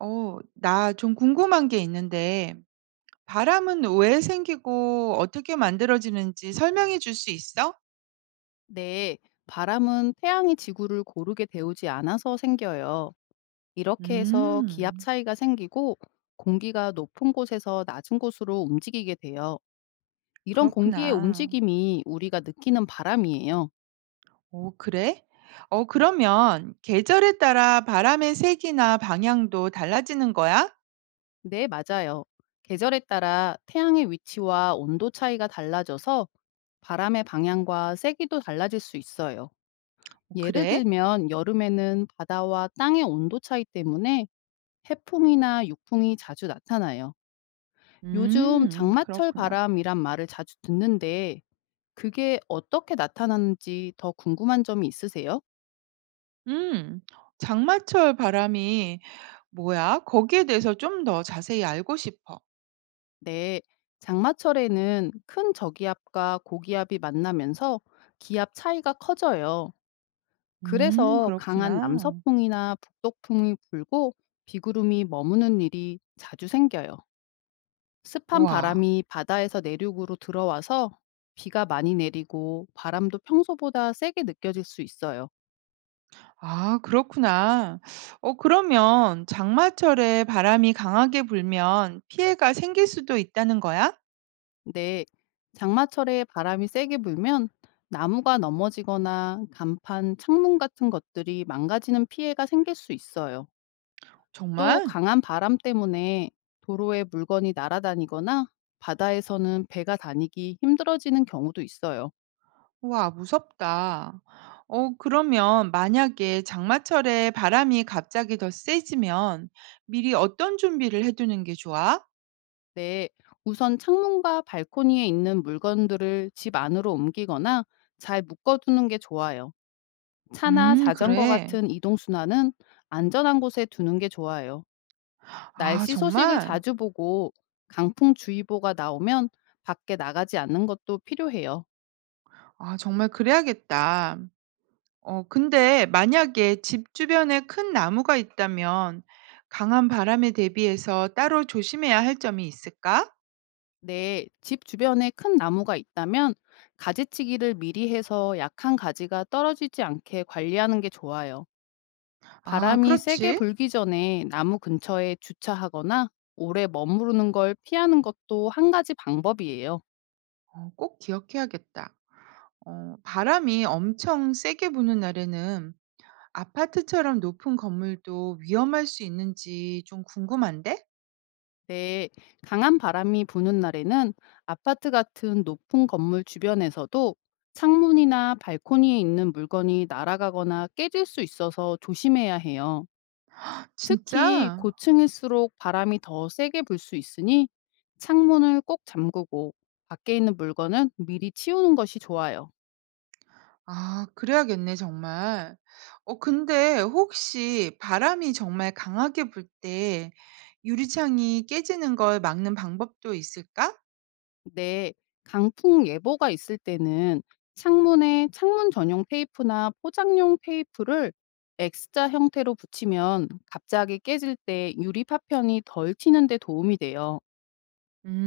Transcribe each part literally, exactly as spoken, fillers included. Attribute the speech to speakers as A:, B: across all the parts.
A: 어, 나 좀 궁금한 게 있는데, 바람은 왜 생기고 어떻게 만들어지는지 설명해 줄 수 있어?
B: 네, 바람은 태양이 지구를 고르게 데우지 않아서 생겨요. 이렇게 해서 기압
A: 음,
B: 차이가 생기고 공기가 높은 곳에서 낮은 곳으로 움직이게 돼요. 이런 공기의
A: 그렇구나.
B: 움직임이 우리가 느끼는 바람이에요.
A: 오, 그래? 어, 그러면 계절에 따라 바람의 색이나 방향도 달라지는 거야?
B: 네, 맞아요. 계절에 따라 태양의 위치와 온도 차이가 달라져서 바람의 방향과 세기도 달라질 수 있어요.
A: 어,
B: 예를
A: 그래?
B: 들면 여름에는 바다와 땅의 온도 차이 때문에 해풍이나 육풍이 자주 나타나요. 요즘
A: 음,
B: 장마철
A: 그렇구나.
B: 바람이란 말을 자주 듣는데 그게 어떻게 나타나는지 더 궁금한 점이 있으세요?
A: 음, 장마철 바람이 뭐야? 거기에 대해서 좀 더 자세히 알고 싶어.
B: 네. 장마철에는 큰 저기압과 고기압이 만나면서 기압 차이가 커져요.
A: 음,
B: 그래서 강한
A: 그렇구나.
B: 남서풍이나 북동풍이 불고 비구름이 머무는 일이 자주 생겨요. 습한
A: 와.
B: 바람이 바다에서 내륙으로 들어와서 비가 많이 내리고 바람도 평소보다 세게 느껴질 수 있어요.
A: 아, 그렇구나. 어 그러면 장마철에 바람이 강하게 불면 피해가 생길 수도 있다는 거야?
B: 네, 장마철에 바람이 세게 불면 나무가 넘어지거나 간판, 창문 같은 것들이 망가지는 피해가 생길 수 있어요. 또
A: 정말?
B: 강한 바람 때문에 도로에 물건이 날아다니거나 바다에서는 배가 다니기 힘들어지는 경우도 있어요.
A: 와, 무섭다. 어 그러면 만약에 장마철에 바람이 갑자기 더 세지면 미리 어떤 준비를 해 두는 게 좋아?
B: 네, 우선 창문과 발코니에 있는 물건들을 집 안으로 옮기거나 잘 묶어두는 게 좋아요. 차나
A: 음,
B: 자전거
A: 그래.
B: 같은 이동수단은 안전한 곳에 두는 게 좋아요.
A: 아,
B: 날씨 소식을
A: 정말?
B: 자주 보고 강풍주의보가 나오면 밖에 나가지 않는 것도 필요해요.
A: 아, 정말 그래야겠다. 어 근데 만약에 집 주변에 큰 나무가 있다면 강한 바람에 대비해서 따로 조심해야 할 점이 있을까?
B: 내 집 주변에 큰 나무가 있다면 가지치기를 미리 해서 약한 가지가 떨어지지 않게 관리하는 게 좋아요.
A: 아,
B: 바람이 세게
A: 그렇지.
B: 불기 전에 나무 근처에 주차하거나 오래 머무르는 걸 피하는 것도 한 가지 방법이에요.
A: 어, 꼭 기억해야겠다. 어, 바람이 엄청 세게 부는 날에는 아파트처럼 높은 건물도 위험할 수 있는지 좀 궁금한데?
B: 네, 강한 바람이 부는 날에는 아파트 같은 높은 건물 주변에서도 창문이나 발코니에 있는 물건이 날아가거나 깨질 수 있어서 조심해야 해요. 특히
A: 진짜?
B: 고층일수록 바람이 더 세게 불 수 있으니 창문을 꼭 잠그고 밖에 있는 물건은 미리 치우는 것이 좋아요.
A: 아, 그래야겠네, 정말. 어 근데 혹시 바람이 정말 강하게 불 때 유리창이 깨지는 걸 막는 방법도 있을까?
B: 네, 강풍 예보가 있을 때는 창문에 창문 전용 테이프나 포장용 테이프를 엑스 자 형태로 붙이면 갑자기 깨질 때 유리 파편이 덜 튀는 데 도움이 돼요.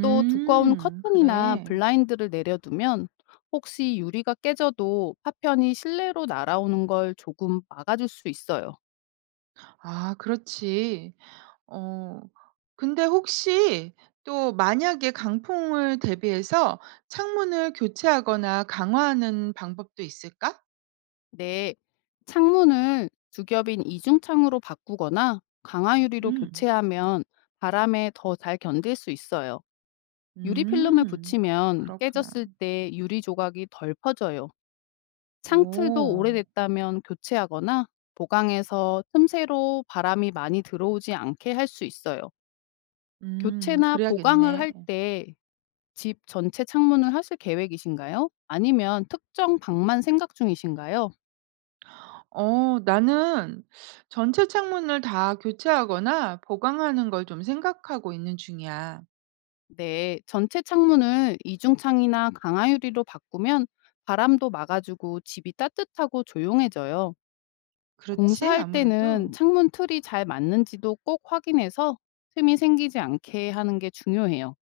B: 또 두꺼운 커튼이나
A: 그래.
B: 블라인드를 내려두면 혹시 유리가 깨져도 파편이 실내로 날아오는 걸 조금 막아줄 수 있어요.
A: 아, 그렇지. 어 근데 혹시 또 만약에 강풍을 대비해서 창문을 교체하거나 강화하는 방법도 있을까?
B: 네, 창문을 두 겹인 이중창으로 바꾸거나 강화유리로
A: 음.
B: 교체하면 바람에 더 잘 견딜 수 있어요. 유리 필름을
A: 음.
B: 붙이면
A: 그렇구나.
B: 깨졌을 때 유리 조각이 덜 퍼져요. 창틀도
A: 오.
B: 오래됐다면 교체하거나 보강해서 틈새로 바람이 많이 들어오지 않게 할 수 있어요.
A: 음,
B: 교체나 보강을
A: 그래야겠네.
B: 할 때 집 전체 창문을 하실 계획이신가요? 아니면 특정 방만 생각 중이신가요?
A: 어 나는 전체 창문을 다 교체하거나 보강하는 걸 좀 생각하고 있는 중이야.
B: 네, 전체 창문을 이중창이나 강화유리로 바꾸면 바람도 막아주고 집이 따뜻하고 조용해져요.
A: 그렇지?
B: 공사할 때는
A: 아무래도.
B: 창문 틀이 잘 맞는지도 꼭 확인해서 틈이 생기지 않게 하는 게 중요해요.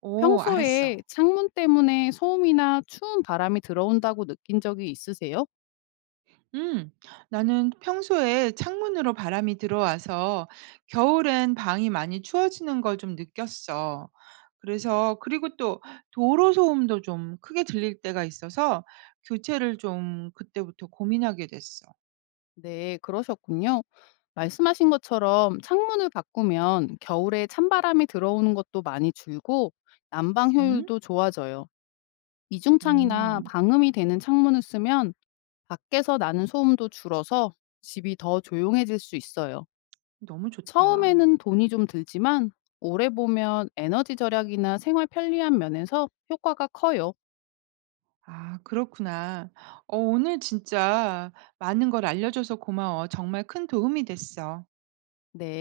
A: 오,
B: 평소에
A: 알았어.
B: 창문 때문에 소음이나 추운 바람이 들어온다고 느낀 적이 있으세요?
A: 음, 나는 평소에 창문으로 바람이 들어와서 겨울엔 방이 많이 추워지는 걸 좀 느꼈어. 그래서 그리고 또 도로 소음도 좀 크게 들릴 때가 있어서 교체를 좀 그때부터 고민하게 됐어.
B: 네, 그러셨군요. 말씀하신 것처럼 창문을 바꾸면 겨울에 찬바람이 들어오는 것도 많이 줄고 난방
A: 음?
B: 효율도 좋아져요. 이중창이나
A: 음,
B: 방음이 되는 창문을 쓰면 밖에서 나는 소음도 줄어서 집이 더 조용해질 수 있어요.
A: 너무 좋다.
B: 처음에는 돈이 좀 들지만 오래 보면 에너지 절약이나 생활 편리한 면에서 효과가 커요.
A: 아, 그렇구나. 어, 오늘 진짜 많은 걸 알려줘서 고마워. 정말 큰 도움이 됐어.
B: 네.